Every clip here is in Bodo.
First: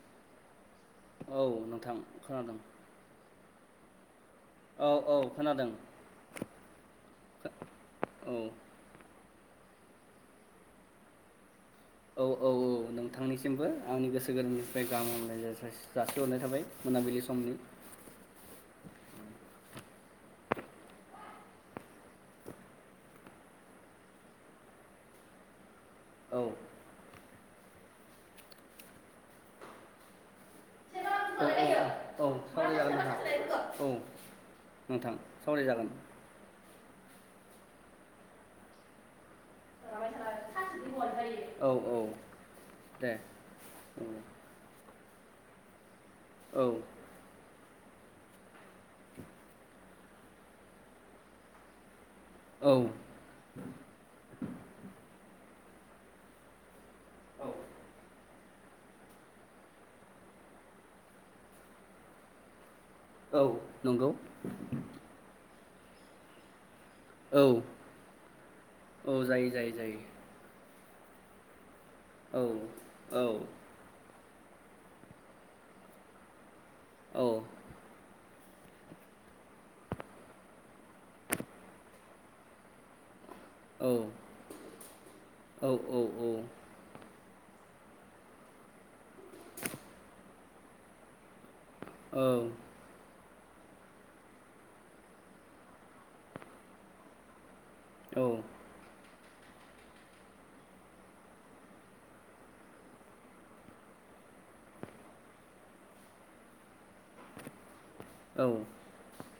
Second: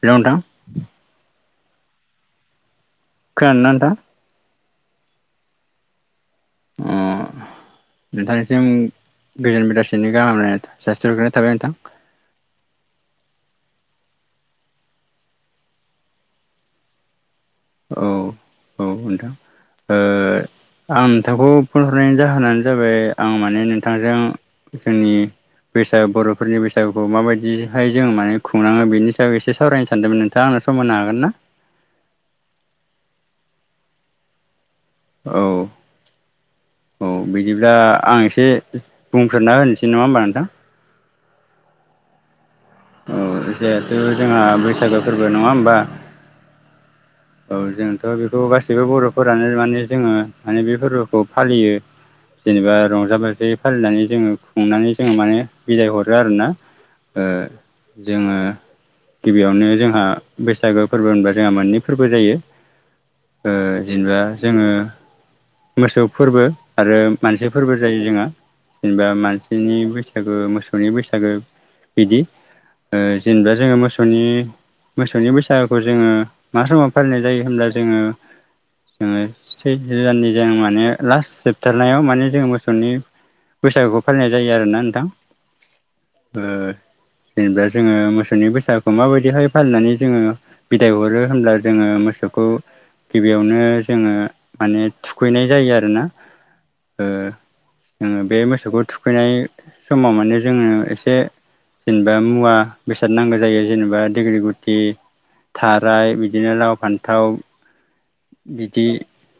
हेल'नोंथां औ नोंथां खोनादों। ना नोंथां? औ औ खोनादों। अ' औ नोंथांनिसिम गोजोन बेलासेनि गाहाम हामलायनाय जासिहरनाय थाबाय नोंथां। औ औ औ। नोंथांनिसिमबो आंनि गोसो गोरबोनिफ्राय गाहाम हामलायनाय जासिहरनाय थाबाय मोनाबिलि समनि। औ औ नोंथां। आं नोंथांखौ फन हरनायनि जाहोनानो जाबाय आं माने नोंथांजों जोंनि बैसागु औ बर'फोरनि बैसागुखौ माबायदि बिदिहाय जों माने खुंलाङो बेनि सायाव एसे सावरायनो सानदोंमोन नोंथाङा आंनो सम होनो हागोन ना? औ औ सावरायजागोन नोंथां औ नोंथां औ सावराय जागोन। औ बिदिब्ला आं एसे बुंफोरना होनोसै नङा होनबा नोंथां। औ औ दे औ जिहेथु जोंहा बैसागो फोरबो नङा होनबा औ औ जोंथ' बेखौ गासैबो बर'फोरानो माने जोङो माने बे फोरबोखौ फालियो। जेनेबा औ रंजा बाजायै फालिनानै जोङो खुंनानै जोङो माने बिदाय हरो आरोना। ओ जोङो गिबियावनो जोंहा बैसागो फोरबो होनबा जोंहा मोननै फोरबो जायो औ ओ नंगौ जेनेबा जोङो मोसौ फोरबो आरो औ मानसि फोरबो जायो जोंहा। जेनेबा औ जायो जायो मानसिनि जायो बैसागो मोसौनि बैसागो बिदि ओ औ जेनेबा जोङो मोसौनि मोसौनि बैसागुखौ जोङो मा समाव फालिनाय औ जायो होनब्ला जोङो जोङो सैथो दाननि जों माने लास्ट जोबथारनायाव माने जों मोसौनि बैसागुखौ फालिनाय जायो आरोना नोंथां ओव-ओव-ओव ओ जेनेबा जोङो मोसौनि बैसागुखौ माबायदिहाय फालिनानै जोङो बिदाय हरो होनब्ला जोङो औ मोसौखौ गिबियावनो जोङो माने थुखैनाय जायो आरोना जोङो बे मोसौखौ थुखै थुखैनाय समाव माने जोङो एसे जेनेबा मुवा बेसाद नांगौ जायो जेनेबा दिग्रि गुथि थाराय बिदिनो लाव फान्थाव बिदि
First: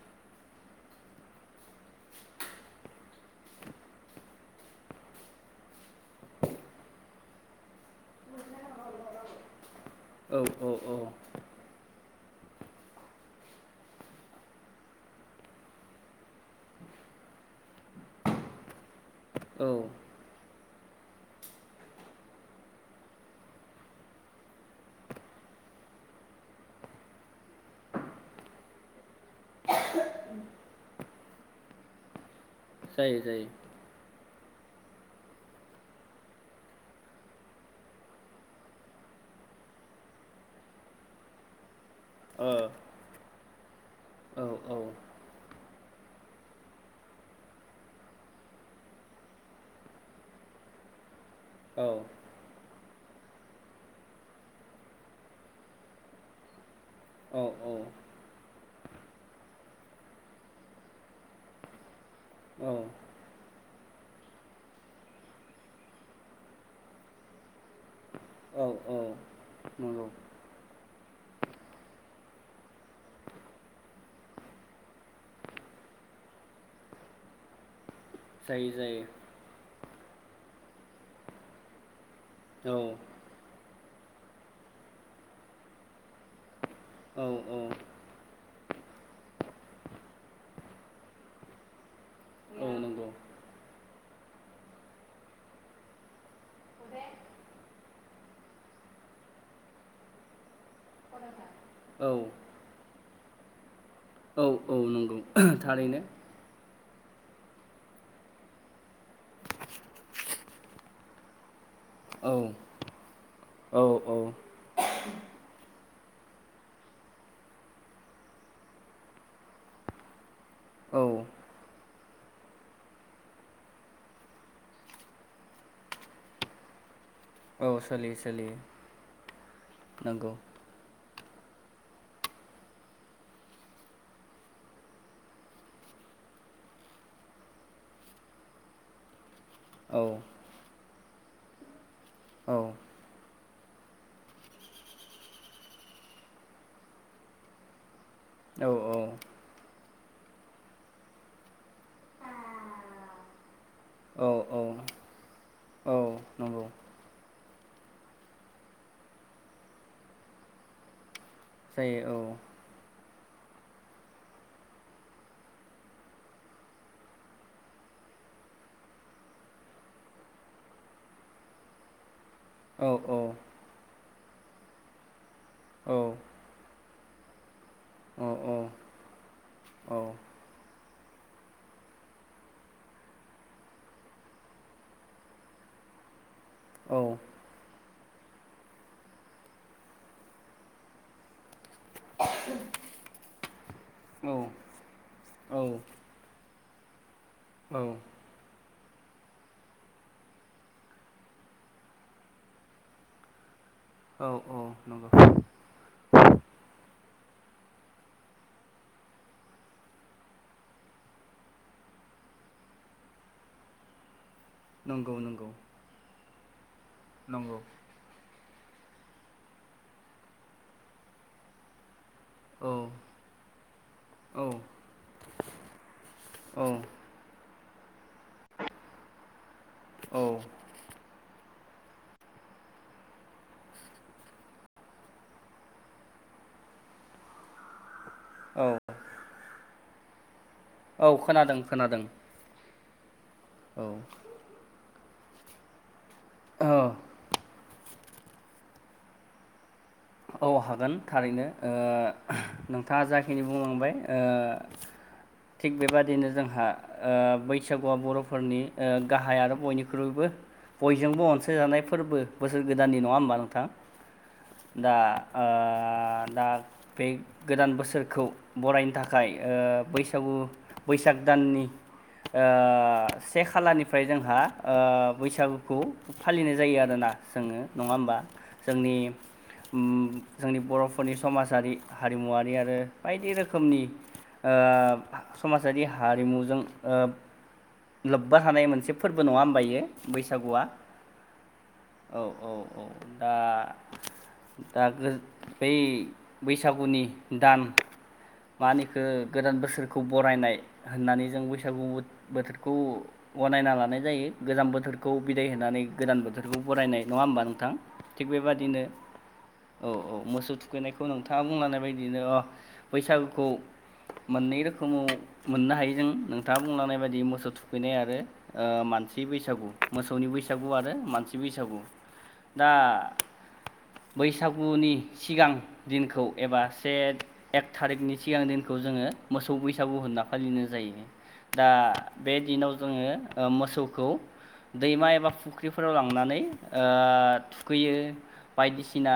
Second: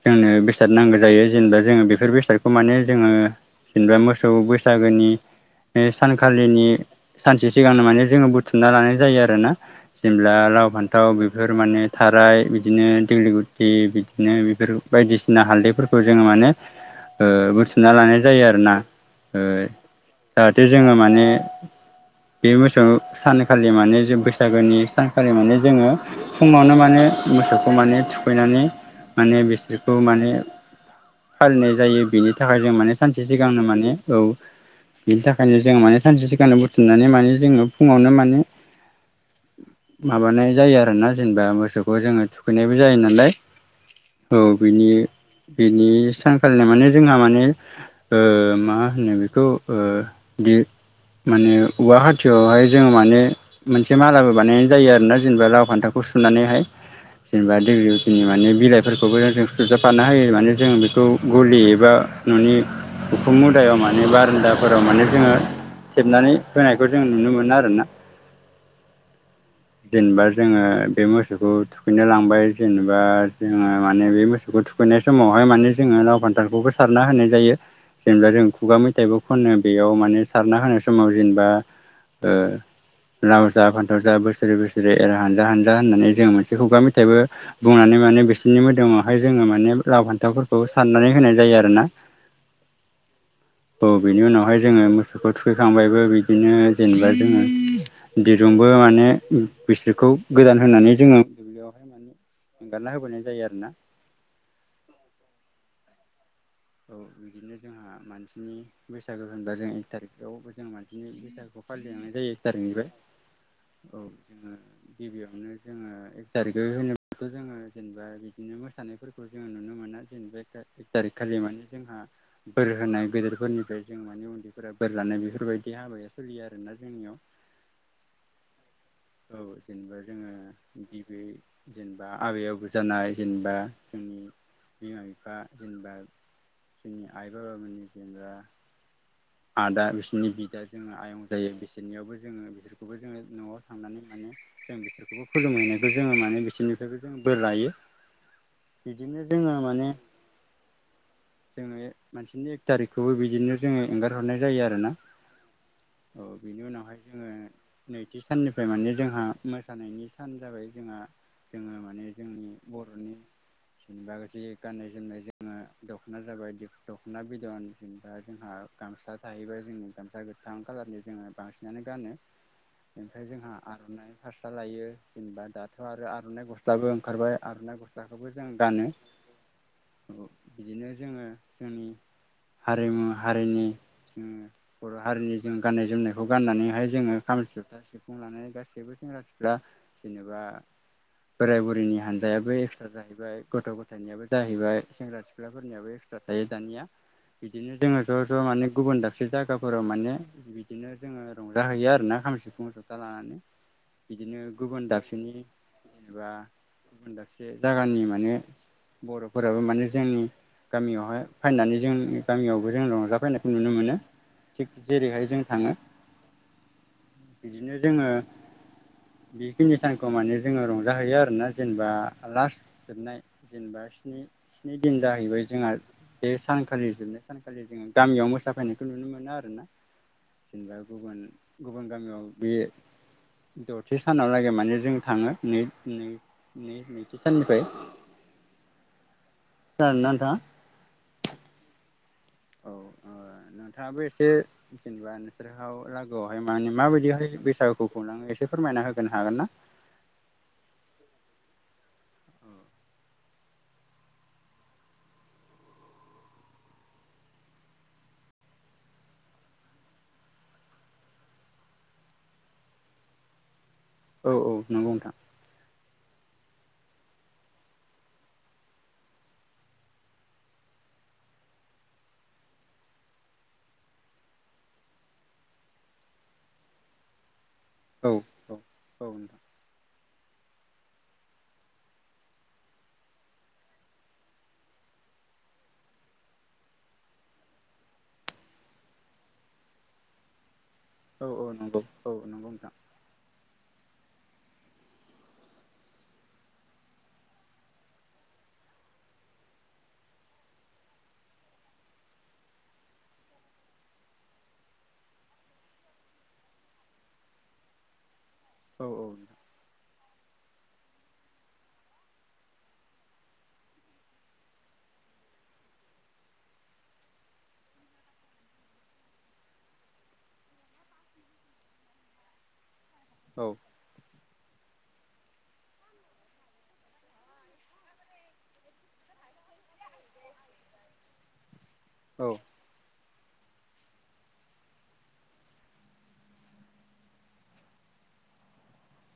जोंनो बेस बेसाद नांगौ जायो जेनेबा जोङो बेफोर बेसादखौ माने जोङो जेनेबा मोसौ बैसागोनि बे सानखालिनि सानसे सिगांनो माने जोङो बुथुमना लानाय जायो आरोना जेब्ला लाव औ फान्थाव औ बेफोर माने थाराय बिदिनो दिगलि गु बिदिनो बेफोर बायदिसिना हालदैफोरखौ जोङो माने बुथुमना लानाय जायो आरोना औ औ जाहाथे जोङो माने बे बोसौ सानखालि माने जों बैसागोनि सानखालि माने जोङो फुङावनो माने मोसौखौ माने थुखैनानै माने बिसोरखौ माने फालिनाय जायो बेनि थाखाय थाखाय जों माने जायो सानसे जायो सिगांनो माने औ बेनि थाखायनो जों माने सानसे सिगांनो बुथुमनानै माने जोङो फुङावनो माने माबानाय जायो आरोना जेनेबा मोसौखौ जोङो औ थुखैनायबो जायो नालाय औ बिनि बिनि सानखालिनो माने जोंहा माने ओ मा होनो बेखौ माने औ औवा हाथियावहाय जोङो माने मोनसे मालाबो बानायनाय जायो आरोना जेनेबा लाव फान्थालखौ सुनानैहाय औ जेनेबा [unintelligible] बिलाइफोरखौबो सुजाफानो होयो माने जों बेखौ गलि एबा न'नि हुखुम मुदायाव मान माने बारान्दाफोराव माने जोङो थेबनानै होनायखौ जों नुनो मोनो आरोना औ नंगौ जेनेबा जोङो बे मोसौखौ थुखैनो लांबाय जेनेबा बा जोङो माने बे मोसौखौ थुखैनाय समावहाय माने जोङो लाव फान्थालखौबो सारना होनाय जायो। जेनेबा जों जायो खुगा मेथाइबो जायो खनो बेयाव माने सारना होनाय समाव जेनेबा ओ लाव जा फान्थाव जा बोसोरै बोसोरै एरा हानजा हानजा होननानै जों मोनसे बे खुगा मेथाइबो औ औ माने माने बिसोरनि मोदोमावहाय जोङो माने लाव फान्थावफोरखौ साननानै होनाय जायो आरोना औ नंगौ [inaudible] औ बिनि उनावहाय जोङो मोसौखौ थुखैखांबायबो बिदिनो जेनेबा जोङो दिरुं -बो माने बिसोरखौ गोदान होनानै जोङो औ एंगारना होबोनाय जायो आरोना औ औ नंगौ थारैनो औ बिदिनो जोंहा मानसिनि बैसागु होनबा जों एख थिरिखआवबो जों मानसिनि औ बैसागु [unintelligible] औ जोङो गिबियावनो जोङो एक थारिखै होनोबाथ' जोङो जेनेबा बिदिनो मोसानायफोरखौ जोङो नुनो मोना एक औ थारिक खालि माने जोंहा बोर होनाय गिदिरफोरनिफ्राय जों माने उन्दैफोरा बोर लानाय बेफोरबायदि हाबाया सोलियो आरोना जोंनियाव औ सोलियो सोलियो औ जेनेबा जोङो नंगौ गिबि जेनेबा आबै आबौ जानाय जेनेबा जोंनि बिमा बिफा जेनेबा जोंनि आइ बाबामोननि जेनेबा आदा औ बिसिनि बिदा जोंना आयं जायो बिसोरनियावबो जोङो औ बिसोरखौबो जोङो नआव थांनानै माने जों बिसोरखौबो खुलुमहैनायखौ जोङो माने बिसोरनिफ्रायबो जों बोर लायो औ बिदिनो जोङो जोङो मोनसिनि एक थारिखखौबो बिदिनो जोङो एंगार औ हरनाय औ जायो आरोना औ औ बिनि नंगौ उनावहाय जोङो नैथि साननिफ्राय माने जोंहा मोसानायनि सान जाबाय जोंहा जायो औ जेनबा जि गान्नाय जोमनाय जोङो दखना जाबाय दखना बिदन जेनेबा जोंहा गामसा थाहैबाया जोंनि गामसा गोथां कलारनि जोङो बांसिनानो गानो औ ओमफ्राय औ जोंहा आरनाइ फारसा लायो जेनेबा दाथ औ आरो आरनाइ गस्ला गस्लाबो ओंखारबाय आरनाइ औ गस्लाखौबो जों गानो औ बिदिनो जोङो जोंनि हारिमु हारिनि जोङो बर' हारिनि जों गाननाय जोमनाय खौ गाननानैहाय जोङो खाम जथा सि गासैबो सेंग्रा सिखफ्रा जेनेबा बोराय बुर लिनि हानजायाबो एक्सट्रा जाहैबाय गथ गथायनियाबो जाहैबाय सेंग्रा सिख्लाफोरनियाबो एक्सट्रा दानिया बिदिनो जोङो औ ज ज माने गुबुन दाबसे जायगाफोराव माने बिदिनो जोङो रंजााहैयो आरोना खाम सिफुं जथा लानानै औ बिदिनो औ गुबुन नंगौ दाबसेनि जेनेबा गुबुन दाब जागानि माने बरफोराबो माने जोंनि गामियावहाय फैनानै जों गामियावबो जों रंजाफैनायखौ नुनो मोनो थिग नंगौ जेरैहाय जों नंगौ थाङो नंगौ बिदिनो जोङो बेखिनि सानखौ माने जोङो रंजाहैयो आरोना जेनेबा लास औ जोबनाय जेनेबा औ स्नि दिन जाहैबाय जोंहा बे औ सानखालि जोबनाय सानखा खालि जों गामियाव मोसाफैनायखौ नुनो मोनो आरोना औ जेनेबा गुबुन गुबुन गामियाव बे दथि सानावलागै माने जों थाङो नै- नै-नै नैथि साननिफ्राय औ खोनादों ना नोंथाङा औ खोनादों खोनादों औ ओ औ नोंथाङाबो एसे जेनेबा नोंसोरहाव ला बेआवहाय माने माबायदिहाय बैसागुखौ खुंलाङो एसे फोरमायना होगोनो हागोन ना? औ हागोन थारैनो ओ औ नोंथाङा जाखिनि बुंलांबाय ओ थिग बेबादिनो जोंहा ओ बैसागुआ बरफोरनि ओ गाहाय आरो बयनिख्रुइबो बयजोंबो अनसायजानाय फोरबो बोसोर गोदाननि नङा होमबा नोंथां औ औ नंगौ दा नोंथां ओ दा बे गोदान बोसोरखौ बरायनो थाखाय ओ बैसागु बैसाग दाननि ओ से खालानिफ्राय जोंहा ओ बैसागुखौ फालिनाय जायो आरोना जोङो नङा औ होमबा जोंनि औ नोंथां जोंनि बरफोरनि समाजारि हारिमुवारि आरो बायदि रोखोमनि ओ समाजारि हारिमुजों ओ लोब्बा थानाय मोनसे फोरबो नङा होमबा एयो बैसागुआ औ औ नंगौ औ औ नंगौ नोंथां औ दा दा गो बै बैसागुनि दान मा होनो इखो गोदान बोसोरखौ बरायनाय होननानै जों बैसागु बोथ बोथोरखौ गनायना लानाय जायो गोजाम बोथोरखौ बिदाय होनानै गोदान बोथोरखौ बरायनाय नङा होमबा नोंथां। थिग बेबादिनो औ औ नोंथां औ औ मोसौ थुखैनायखौ नोंथाङा बुंलांनाय बायदिनो अ बैसागुखौ मोननै रोखोमाव मोननो हायो जों नोंथाङा बुंलांनाय बायदि मोसौ थुखैनाय आरो ओ मान मानसि बैसागु मोसौनि बैसागु आरो मानसि बैसागु दा औ बैसागुनि सिगां दिनखौ एबा से एक थारिखनि सिगां दिनखौ जों जोङो मोसौ बैसागु होनना फालिनाय जायो। दा औ बे दिनाव जोङो ओ मोसौखौ दैमा एबा फुख्रिफोराव लांनानै ओ थुखैयो बायदिसिना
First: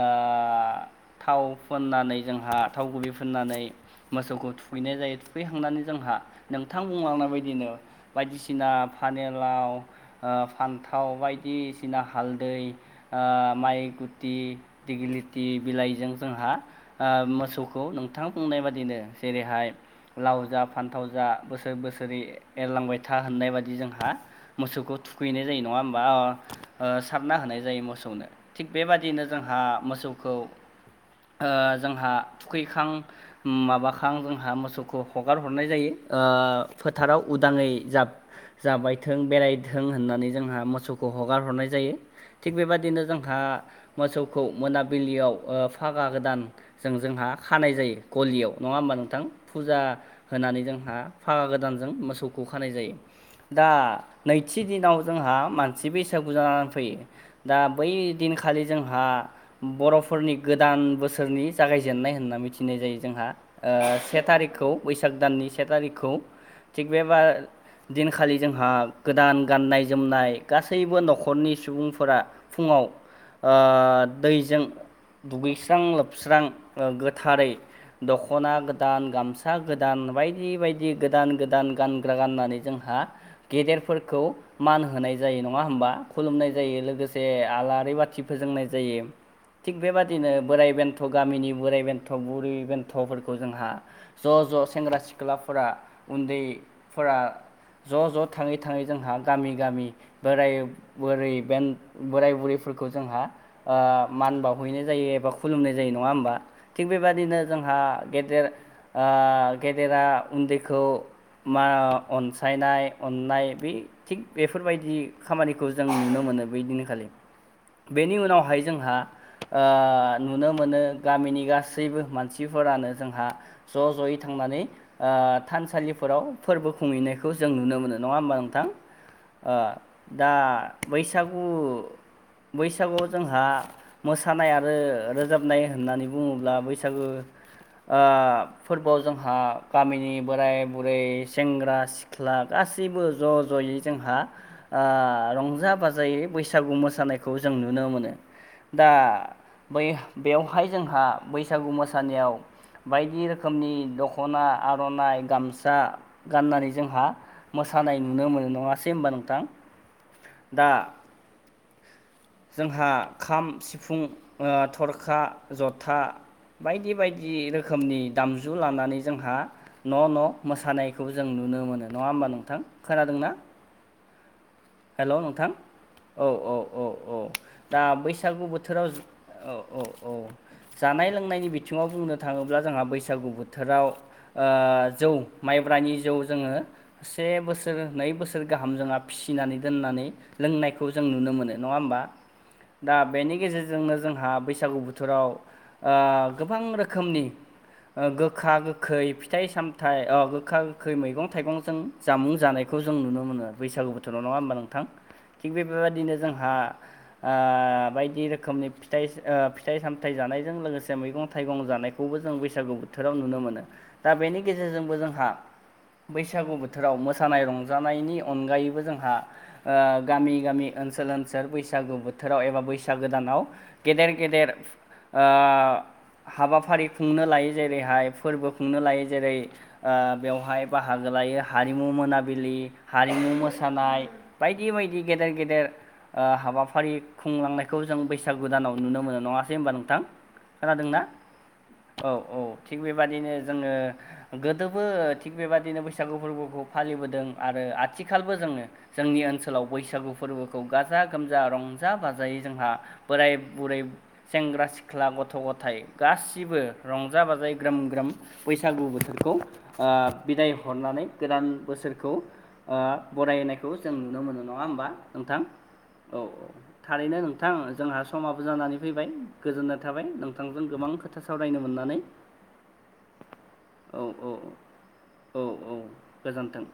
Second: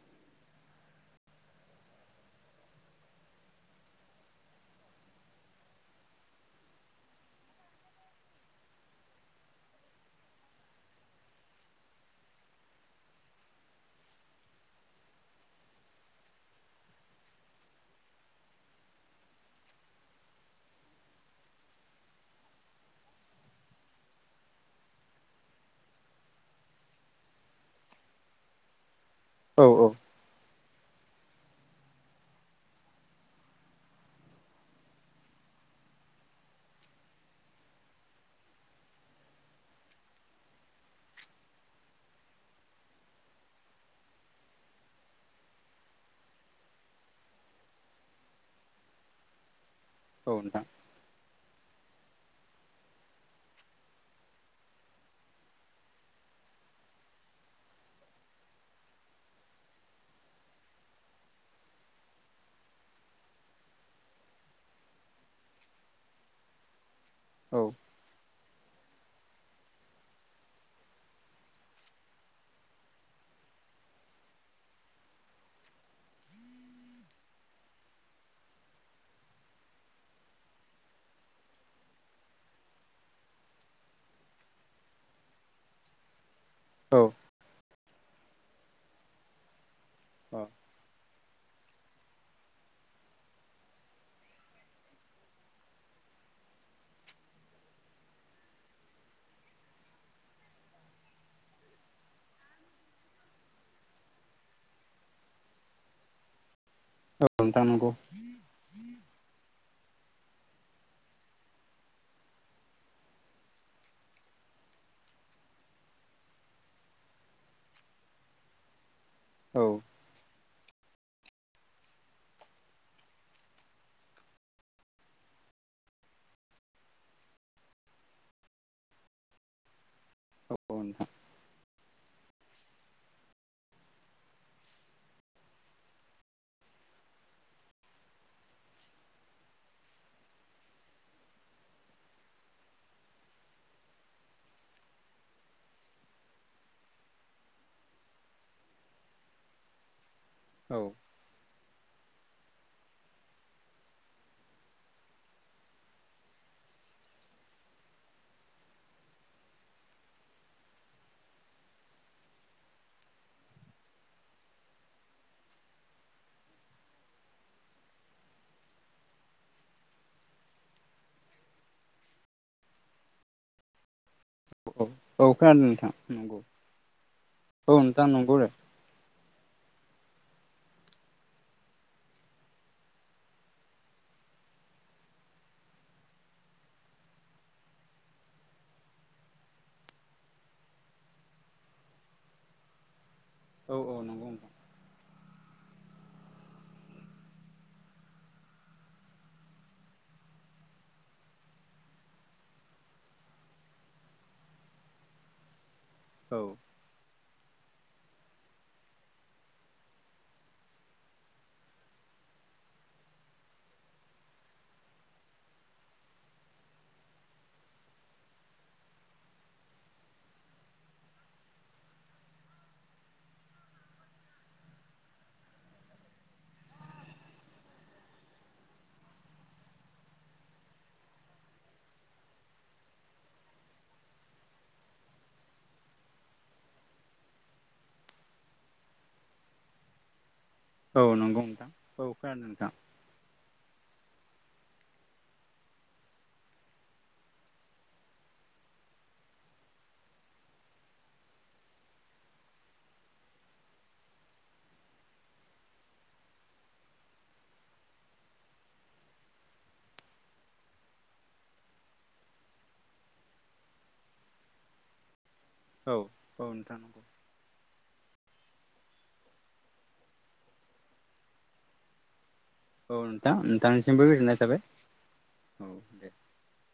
ओ थाव फ़ननानै जोंहा थाव गुबै फोननानै। मोसौखौ थुखैनाय जायो थुखैखांनानै जोंहा नोंथां बुंलांनाय बायदिनो बायदिसिना फानेलाव ओ फान्थाव बायदिसिना हालदै ओ माइ गुथि दिगलिथि बिलाइजों जोंहा ओ मोसौखौ नोंथां बुंनाय बेबायदिनो जेरैहाय लाव जा फान्थाव जा बोसोर बोसोरै एरलांबाय था होननाय बाददि जोंहा मोसौखौ थुखैनाय जायो नङा होमबा अ अ सारना होनाय जायो मोसौनो। थिग बेबादिनो जोंहा मोसौखौ [inaudible] ओ जोंहा थुखैखां ओम माबाखां जोंहा मोसौखौ हगार हरनाय जायो ओ ओ फोथाराव उदाङै जाब जाबायथों बेरायथों होननानै जोंहा मोसौखौ हगार हरनाय जायो। थिग बेबायादिनो जों हा मोसौखौ मोनाबिलियाव ओ फागा गोदानजों जोंहा खानाय जायो। गलियाव नङा होनबा नोंथां फुजा औ होनानै नोंथां जोंहा फागा गोदानजों मोसौखौ खानाय जायो दा नैथि दिनाव जोंहा मानसि बैसागु जानानै फैयो दा बै दिनखालि जोंहा बरफोरनि गोदान बोसोरनि जागायजेननाय होनना मिथिनाय जायो। जोंहा ओ से थारिकखौ बैसाग दाननि से थारिखखौ थिग बेबा औ दिनखालि जोंहा गोदान गाननाय जोमनाय गासैबो नखरनि सुबुंफोरा फुङाव ओ दैजों दुगैस्रां लोबस्रां ओ गोथारै दखना गोदान गामसा गोदान बायदि बायदि गोदान गोदान गानग्रा गाननानै जोंहा हा गेदेरफोरखौ मान होनाय जायो नङा होनबा खुलुमनाय ज जायो लोगोसे आलारि बाथि फोजोंनाय जायो। थिग बेबादिनो बोराइ बेन्थ गामिनि बोराइ बेन्थ बुरै बेन्थफोरखौ जोंहा ज ज सेंग्रा सिख्लाफोरा उन्दै फोरा ज ज थाङै थाङै जोंहा गामि गामि बोराय बोरै बेन बोराय बुरै फोरखौ जोंहा ओ मान बावहैैनाय जायो एबा खुलुमनाय जायो नङा होमबा? थिग अ औ बेबादिनो नोंथां जोंहा नंगौ गेदेर ओ गेदेरा उन्दैखौ मा अनसायनाय अननाय बे थिग बेफोरबायदि खामानिखौ जों नुनो मोनो। मोनो बै दिनखालि बेनि उनावहाय जोंहा ओ औ नुनो मोनो गामिनि गासैबो मानसिफोरानो जोंहा ज जयै थांनानै ओ थानसालिफोराव फोरबो खुंहैनायखौ जों नुनो मोनो नङा होमबा नोंथां? ओ दा औ औ नोंथां बैसागु बैसागुआव जोंहा मोसानाय आरो रोजाबनाय होननानै बुङोब्ला बैसागु ओ फोरबोआव जोंहा गामिनि बोराय बुरै सेंग्रा सिख्ला गासै गासैबो ज जयै जोंहा ओ रंजा बाजायै बैसागु मोसानाय खौ जों नुनो मोनो दा बै बेवहाय औ जोंहा बैसागु मो सानायाव बायदि रोखोमनि दख'ना आर'नाइ गामसा गाननानै जोंहा मो सानाय नुनो मोनो नङासै होनोमबा नोंथां? दा जोंहा खाम सिफुं आ थरखा जथा बायदि बायदि रोखोमनि दामजु लानानै जोंहा न' न' मोसानायखौ जों नु नो मोनो नङा होमबा नोंथां। खोनादों ना? हेल' औ नोंथां। खोनादों औ नंगौ औ औ औ औ दा नोंथां नंगौ बैसागु औ बोथोराव औ औ औ। जानाय लोंनायनि बिथिङाव बुंनो थाङोब्ला जोंहा बैसागु बोथोराव आ जौ। माइब्रानि जौ जोङो से बोसोर नै बोसोर गाहाम जोंहा फि नानै दोननानै लोंनायखौ जों नुनो मोनो नङा होमबा? दा बेनि औ गेजेरजोंनो नंगौ जोंहा नोंथां बैसागु बोथोराव आ गोबां रोखोमनि ओ गोखा गोखै फिथाइ सामथायाइ आ गोखा गोखै मैगं थाइगंजों जामुं जानाय खौ जों नुनो मोनो बैसागु बोथोराव नङा होमबा नोंथां। थिग बे बेबायदिनो औ जोंहा आ बायदि रोखोमनि फिथाइ आ फिथाइ सामथाइ जानायजों लोगोसे मैगं थाइगं जानायखौबो जों बैसागु बोथोराव नुनो मोनो दा बेनि गेजेरजोंबो जोंहा बैसागु बोथोराव मोसानाय रंजानायनि अनगायैबो जों हा ओ गामि गामि ओनसोल ओनसोल बैसागु बोथोराव एबा बैसागो दानाव गेदेर गदेर ओ हाबाफारि खुंनो लायो जेरैहाय फोरबो खुंनो लायो जेरै ओ बेवहाय बाहागो लायो हारिमु मोनाबिलि हारिमु मोसानाय बायदि बायदि गेदेर गेदेर आ हाबाफारि खुंलांनायखौ जों बैसागुदानाव नुनो मोनो नङासै होनबा नोंथां? खोनादोंना औ नंगौ नोंथां औ औ खोनादों नोंथां थिग बेबादिनो जोङो गोदोबो थिग बेबादिनो बैसागु फोरबोखौ फालिबोदों आरो आथिखालबो जोङो जोंनि ओनसोलाव बैसागु फोरबोखौ गाजा गोमजा रंजा बाजायै जोंहा बोराय। बुरै सेंग्रा सिख्ला गथ' गथाय गासिबो रंजा बाजायै ग्रोम ग्रोम। बैसागु बोथोरखौ आ बिदाय हरनानै गोदान बोसोरखौ आ। बरायनायखौ जों नुनो मोनो नङा होमबा नोंथां? औ औ थारैनो नोंथां जोंहा समाव जानानै फैबाय गोजोननाय थाबाय नोंथांजों गोबां खोथा सावरायनो मोननानै औ नोंथां औ नोंथांनिसिमबो औ गोजोननाय थाबाय औ औ गोजोन्थों।